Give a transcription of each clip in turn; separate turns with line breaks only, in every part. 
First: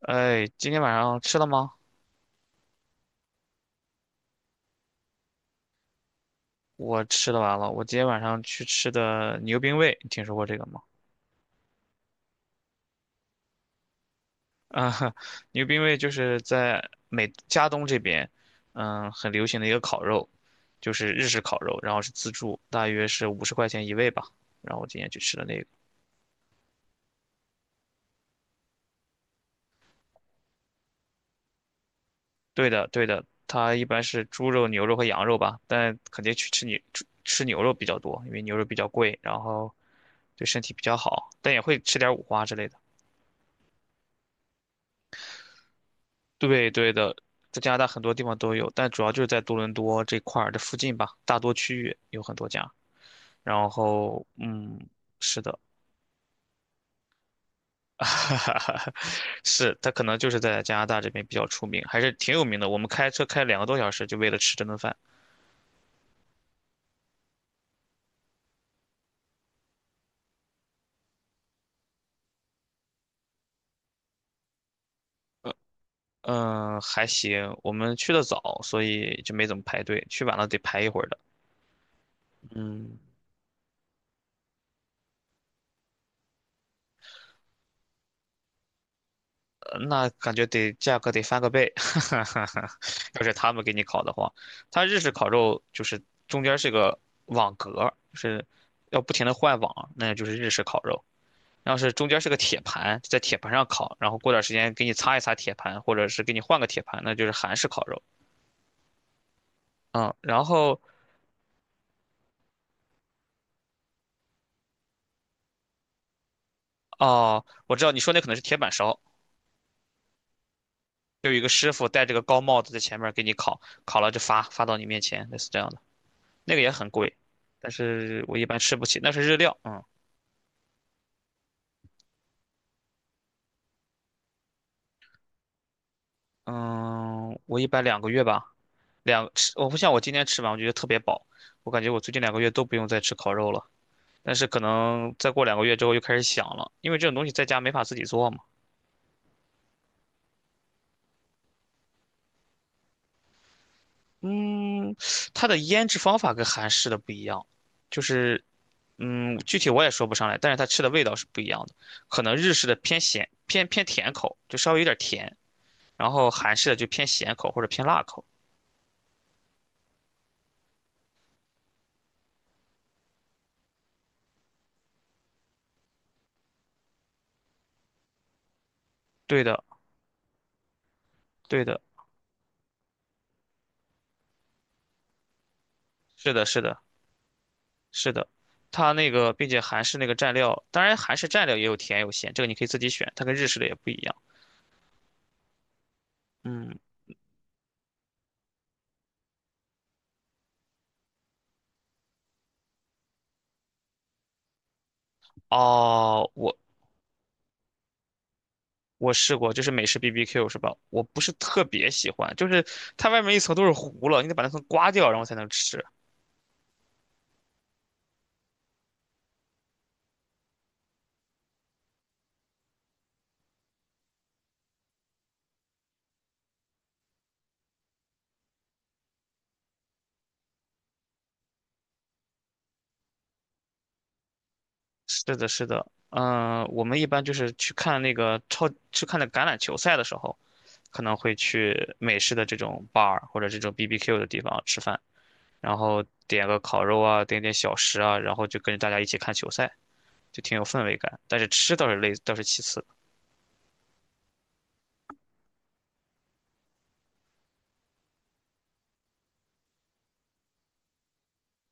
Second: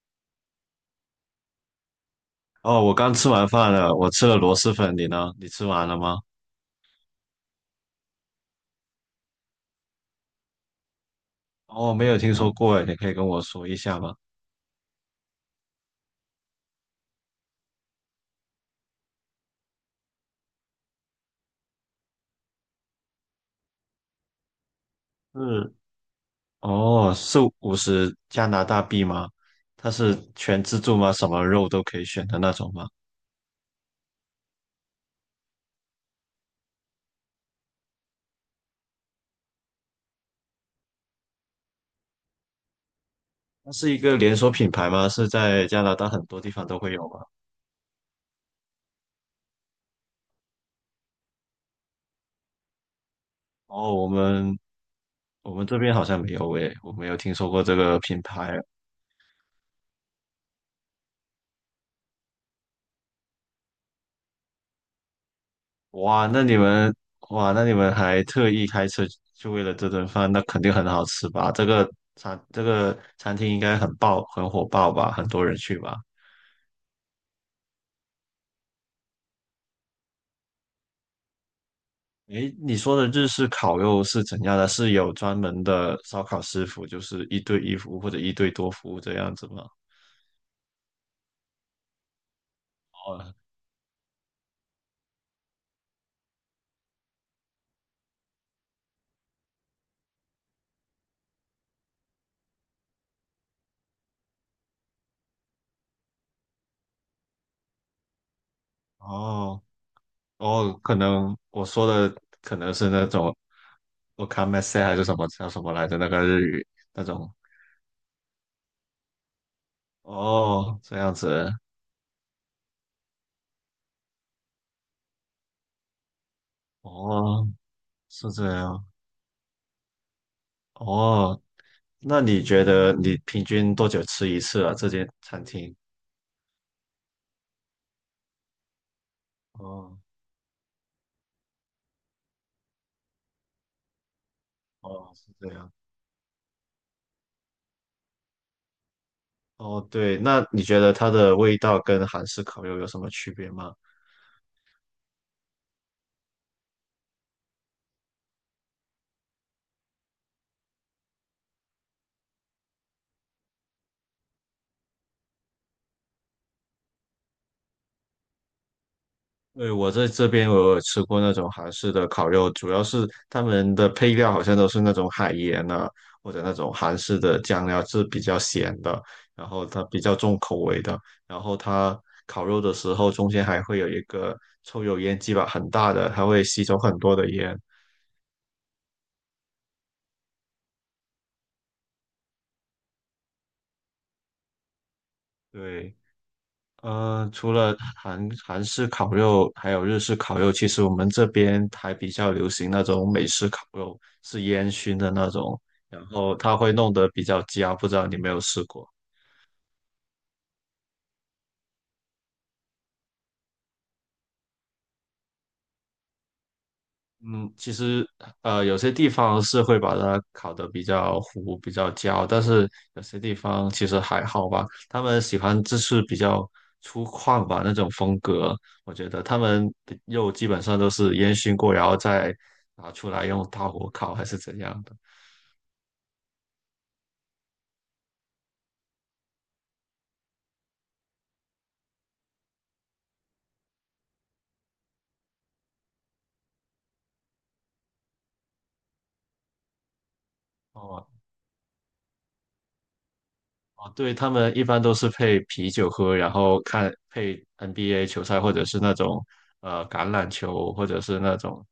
哎，今天晚上吃了吗？
哦，我刚吃完饭了，我吃了螺蛳粉，你呢？你吃完了吗？
我吃的完了。我今天晚上去吃的牛冰味，你听说过这个吗？
哦，没有听说过诶，你可以跟我说一下吗？
啊，牛冰味就是在美加东这边，嗯，很流行的一个烤肉，就是日式烤肉，然后是自助，大约是50块钱一位吧。然后我今天去吃的那个，
是，哦，是50加拿大币吗？它是全自助吗？什么肉都可以选的那
对
种吗？
的，对的，它一般是猪肉、牛肉和羊肉吧，但肯定去吃牛吃牛肉比较多，因为牛肉比较贵，然后对身体比较好，但也会吃点五花之类的。
它是一个连锁品牌吗？是在加拿大很多地方
对
都
对
会有
的，
吗？
在加拿大很多地方都有，但主要就是在多伦多这块儿的附近吧，大多区域有很多家。然
哦，我
后，
们
嗯，是
我
的，
们这边好像没有诶，我没有听说过这个品牌。
是，他可能就是在加拿大这边比较出名，还是挺有名的。我们开车开2个多小时，就为了吃这顿饭。
哇，那你们哇，那你们还特意开车就为了这顿饭，那肯定很好吃吧？这个餐厅应该很爆，很火爆吧？很多人去吧？
嗯，还行，我们去的早，所以就没怎么排队，去晚了得排一会儿的。
诶，你说
嗯，
的日式烤肉是怎样的？是有专门的烧烤师傅，就是一对一服务或者一对多服务这样子吗？
那感觉得价格得翻个倍，哈哈哈。要是
哦
他们给你烤的话，他日式烤肉就是中间是个网格，就是要不停的换网，那就是日式烤肉。要是中间是个铁盘，在铁盘上烤，然后过段时间给你擦一擦铁盘，或者是给你换个铁盘，那就是韩式烤肉。
哦
嗯，然
哦，
后
可能我说的可能是那种 o m a k 还是什么叫什么来着？那个日语那种
哦，我知道你说那可能是铁板烧，
哦，这样子
就有一个师傅戴着个高帽子在前面给你烤，烤了就发发到你面前，类似这样的，那个也很贵，
哦。
但是
是
我一
这
般吃不
样
起，那是日料，嗯。
哦。那你觉得你平均多久吃一次啊？这间餐厅？
嗯，我一般两个月吧，我不像
哦
我今天吃完，我觉得特别饱，我感觉我最近两个月都不用再吃烤肉了。但是可
哦，
能再
是
过
这
两个
样。
月之后又开始想了，因为这种东西在家没法自己做嘛。
哦，对，那你觉得它的味道跟韩式烤肉有什么区别吗？
嗯，它的腌制方法跟韩式的不一样，就是嗯，具体我也说不上来，但是它吃的味道是不一样的。可能日式的偏咸偏甜口，就稍微有点甜，然后韩式的就偏咸口或者偏辣口。
对，我在这边我有吃过那种韩式的烤肉，主要是他们的配料好像都是那种海盐啊，或者那种韩式的酱料是比较咸的，
对
然
的，
后它比较重口味的，然后
对的，
它烤肉的时候中间还会有一个抽油烟机吧，很大的，它
是
会
的，是
吸
的。
走很多的烟。
是的，它那个并且韩式那个蘸料，当然韩式蘸料也有甜有咸，这个你可以自己选，它跟日式的也不一样。
对，
嗯，
除了韩式烤肉，还有日式烤肉，其实我们这边还比较流行那种美式烤肉，是烟熏的那种，然
哦，
后
我
它会弄得比较焦，不知道你有没有试过？
我试过，就是美式 BBQ 是吧？我不是特别喜欢，就是它外面一层都是糊了，你得把那层刮掉，然后才能吃。
嗯，其实有些地方是会把它烤得比较糊、比较焦，但是有些地方其实还好吧。他们喜欢就是比较粗犷吧那种风格，我觉得他们的肉基本上都是烟熏过，然后再拿出来用大火烤还是怎样的。
是的，是的，嗯，我们一般就是去看那橄榄球赛的时候，可能会去美式的这种 bar 或者这种 BBQ 的地方吃饭，然后点个烤肉啊，点点小食啊，然后就跟着大家一起看球赛。就挺有氛围
哦，
感。但是吃倒是累，倒是其次。
哦，对，他们一般都是配啤酒喝，然后看配 NBA 球赛，或者是那种橄榄球，或者是那种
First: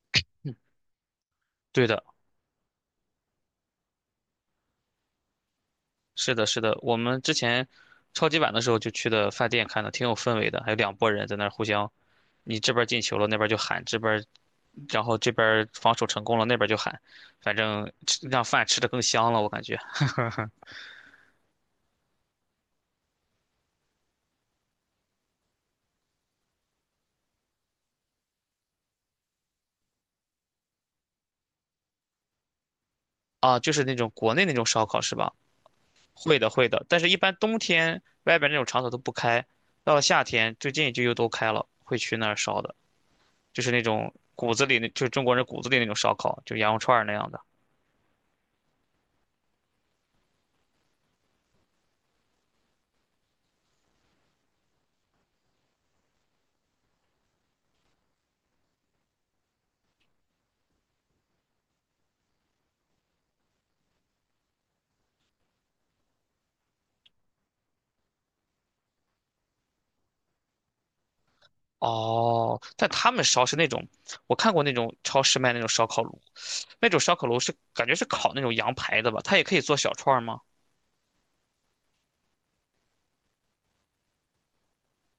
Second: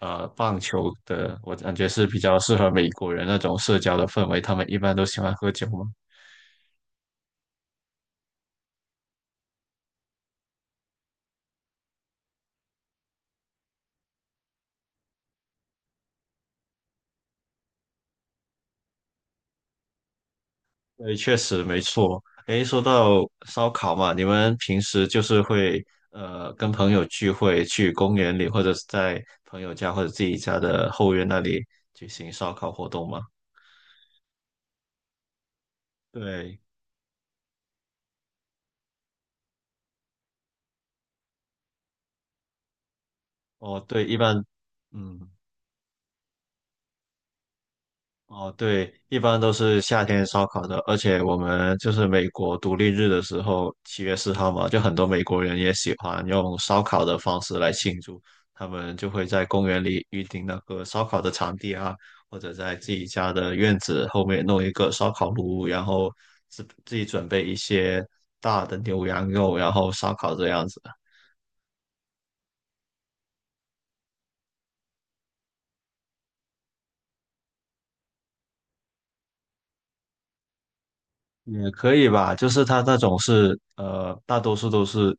嗯，
棒球的。我感
对
觉
的，
是比较适合美国人那种社交的氛围，他们一般都喜欢喝酒嘛。
是的，是的。我们之前超级碗的时候就去的饭店看的，挺有氛围的，还有两拨人在那儿互相，你这边儿进球了，那边儿就喊，这边儿然后这边儿防守成功了，那边儿就喊，反正吃让饭吃的更香了，我感觉。
对，确实没错。诶，说到烧烤嘛，你们平时就是会跟朋友聚会，去公园里，或者是在朋友家或者自己家的后院那里举行烧烤活动吗？
啊，就是那种国内那种烧烤是吧？会的，
对，
会的。但是，一般冬天外边那种场所都不开，到了夏天最近就又都开了，会去那儿烧的。就是那
哦，对，
种
一般。
骨子里那，就是中
嗯，
国人骨子里那种烧烤，就羊肉串儿那样的。
哦，对，一般都是夏天烧烤的，而且我们就是美国独立日的时候，7月4号嘛，就很多美国人也喜欢用烧烤的方式来庆祝，他们就会在公园里预定那个烧烤的场地啊，或者在自己家的院子后面弄一个烧烤炉，然后自己准备一些大的牛羊肉，然后烧烤这样子。
哦，但他们烧是那种，我看过那种超市卖那种烧烤炉，那种烧烤炉是感觉是烤那种羊排的吧？它也可以做小串儿吗？
也可以吧，就是它那种是大多数都是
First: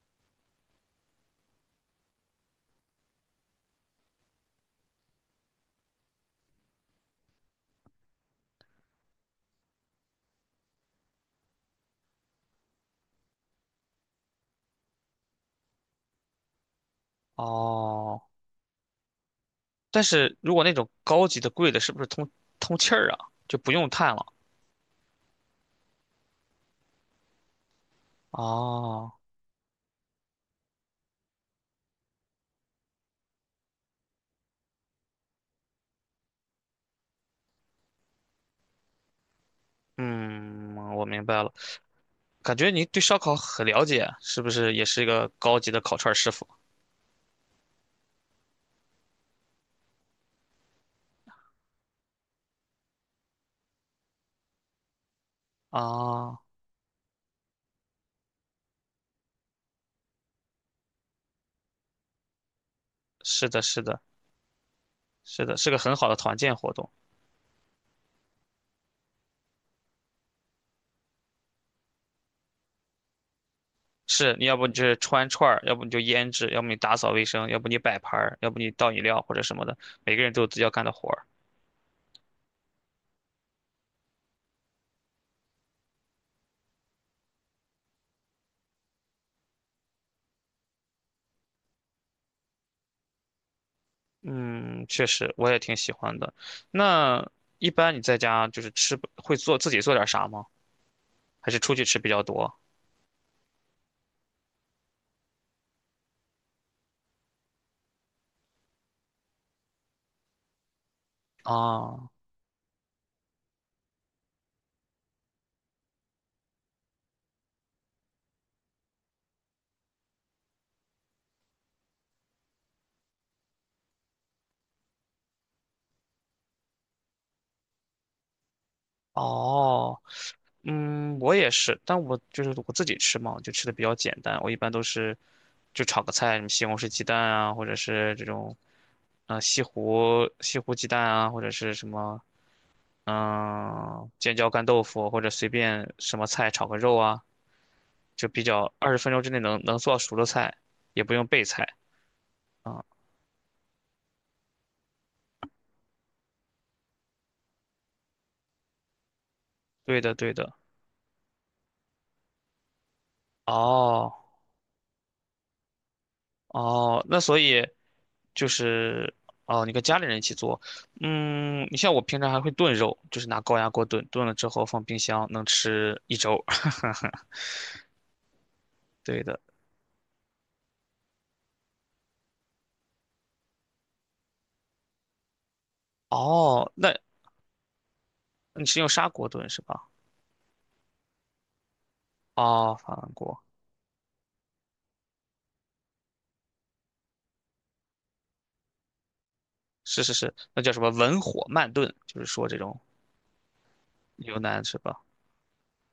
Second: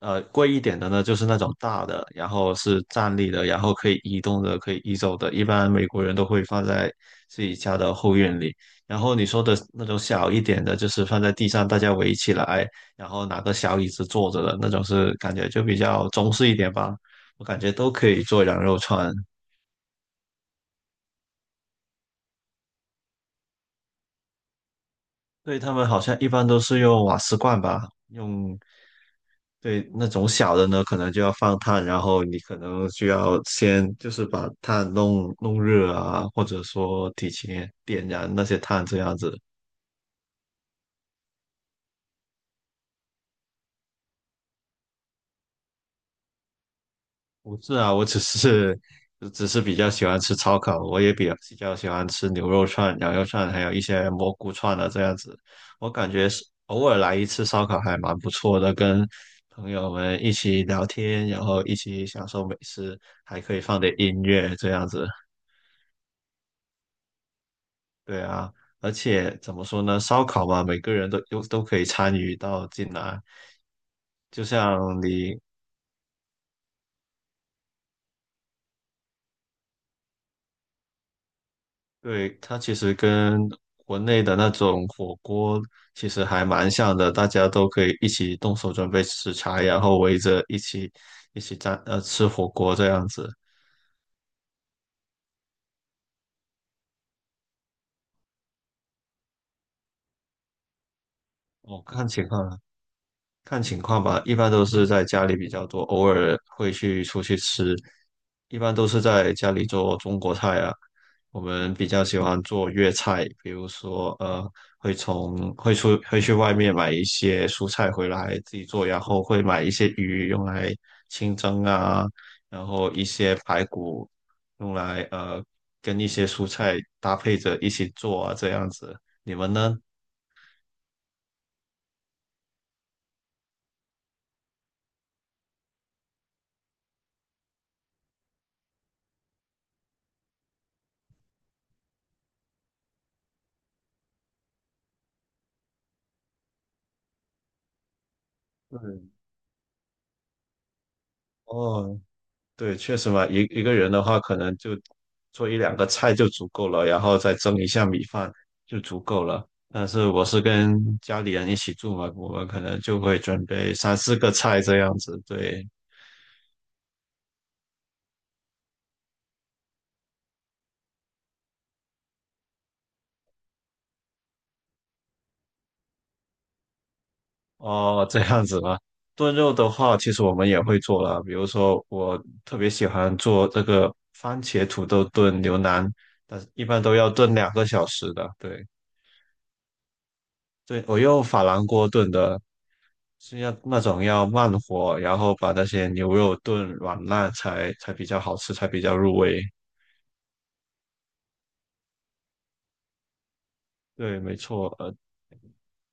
贵一点的呢，就是那种大的，然后是站立的，然后可以移动的，可以移走的。一般美国人都会放在自己家的后院里。然后你说的那种小一点的，就是放在地上，大家围起来，然后拿个小椅子坐着的那种，是感觉就比较中式一点吧。我感觉都可
哦，
以做羊肉串。
但是如果那种高级的贵的，是不是通通气儿啊？就不用炭了。
对，他们好像一般都是用瓦斯罐吧，用，
哦，
对，那种小的呢，可能就要放炭，然后你可能就要先就是把炭弄弄热啊，或者说提前点燃那些炭这样子，
嗯，我明白了。感觉你对烧烤很了解，是不是也是一个高级的烤串儿师傅？
不是啊，我只是只是比较喜欢吃烧烤，我也比较喜欢吃牛肉串、羊肉串，还有一些蘑菇串啊，这样子。我感觉
啊，
是偶尔来一次烧烤还蛮不错的，跟朋友们一起聊天，然后一起享受美食，还
是
可以
的，
放
是
点
的，
音乐这样子。
是的，是个很好的团建活动。
对啊，而且怎么说呢，烧烤嘛，每个人都可以参与到进来。
是
就
你要不你就是
像
穿
你
串儿，要不你就腌制，要不你打扫卫生，要不你摆盘儿，要不你倒饮料或者什么的，每个人都有自己要干的活儿。
对，它其实跟国内的那种火锅其实还蛮像的，大家都可以一起动手准备食材，然后围着一起在吃火锅这样子。
嗯，确实我也挺喜欢的。那一般你在家就是吃，会做自己做点啥吗？还是出
哦，
去吃
看
比较
情
多？
况。看情况吧，一般都是在家里比较多，偶尔会去出去吃，一般都是在家里做中国菜啊。我们比较
啊，
喜欢做粤菜，比如说会从会出会去外面买一些蔬菜回来自己做，然后会买一些鱼用来清蒸啊，然后一些排骨用来跟一些蔬菜搭配着一起做啊，这样子。你们呢？
哦，嗯，我也是，但我就是我自己吃嘛，我就吃的比较简单。我一般都是就炒个菜，什么西红柿鸡蛋啊，或者是这种，西湖鸡蛋啊，或者是什么嗯，尖椒干豆腐或者随便什么菜炒个肉啊，就比较二十
对，
分钟之内能做熟的菜，也不用备菜
哦，对，
啊。
确实嘛，一个人的话，可能就做一两个菜就足够了，然后再蒸一下米饭就足够了。但
对
是
的，
我
对
是
的。
跟家里人一起住嘛，我们可能就会准备三四
哦
个菜这样子。对，
哦，那所以就是哦，你跟家里人一起做，嗯，你像我平常还会炖肉，就是拿高压锅炖，炖了之后放冰箱能吃一周。
哦，这样子吗？
对
炖
的。
肉的话，其实我们也会做了，比如说我特别喜欢做这个番茄土豆炖牛腩，但是一
哦，
般
那
都要炖2个小时的。
你
对，
是用砂锅炖是吧？
对，我用珐琅锅炖的，
哦，法兰
是
锅，
要那种要慢火，然后把那些牛肉炖软烂才比较好吃，才比较入味。
是是是，那叫什么文火慢炖，就是说这种
对，没
牛腩
错。
是吧？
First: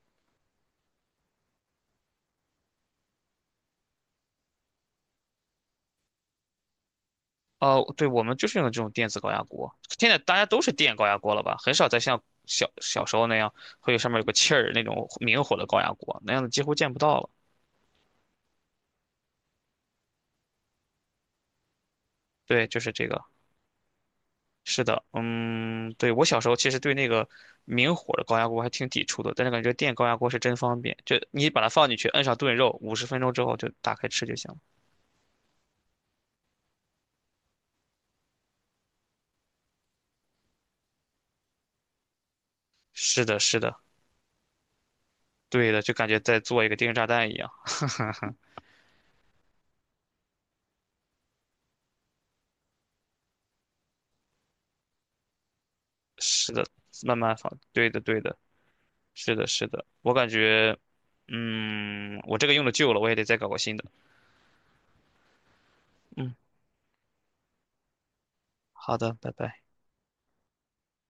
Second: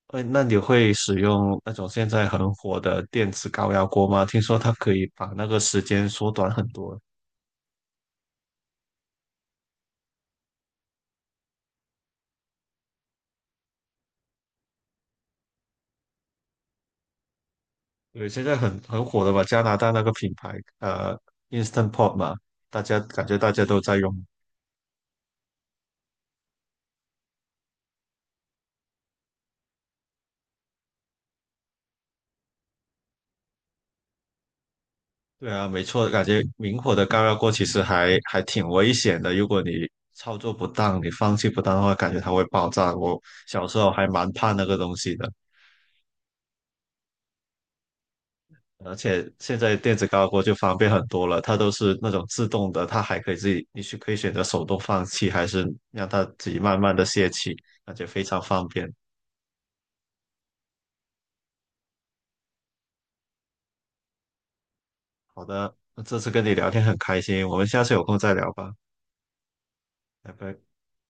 那你会使用那种现在很火的电子高压锅吗？听说它可以把那个时间缩短很多。
哦，对，我们就是用的这种电子高压锅。现在大家都是电高压锅了吧？很少再像小时候那样会有上面有个气儿那种明火的高压锅，那样的几乎见不到了。
对，现在很火的吧？加拿大那个品牌，呃，Instant Pot 嘛，
对，就
大
是
家
这个。
感觉大家都在用。
是的，嗯，对，我小时候其实对那个明火的高压锅还挺抵触的，但是感觉电高压锅是真方便，就你把它放进去，摁上炖肉，50分钟之后就打开吃就行了。
对啊，没错，感觉明火的高压锅其实还挺危险的。如果你操作不当，你放气不当的话，感觉它会爆炸。我
是的，是
小
的，
时候还蛮怕那个东西的，
对的，就感觉在做一个定时炸弹一样。
而且现在电子高压锅就方便很多了，它都是那种自动的，它还可以自己，你是可以选择手动放气，还是让它自
是
己
的，
慢慢的
慢
泄
慢放，
气，
对
感
的，
觉
对
非
的。
常方便。
是的，是的，我感觉，嗯，我这个用的旧了，我也得再搞个新的。
好的，那这次
嗯，
跟你聊天很开心，我们下次有空再聊吧，
好的，拜拜。
拜拜。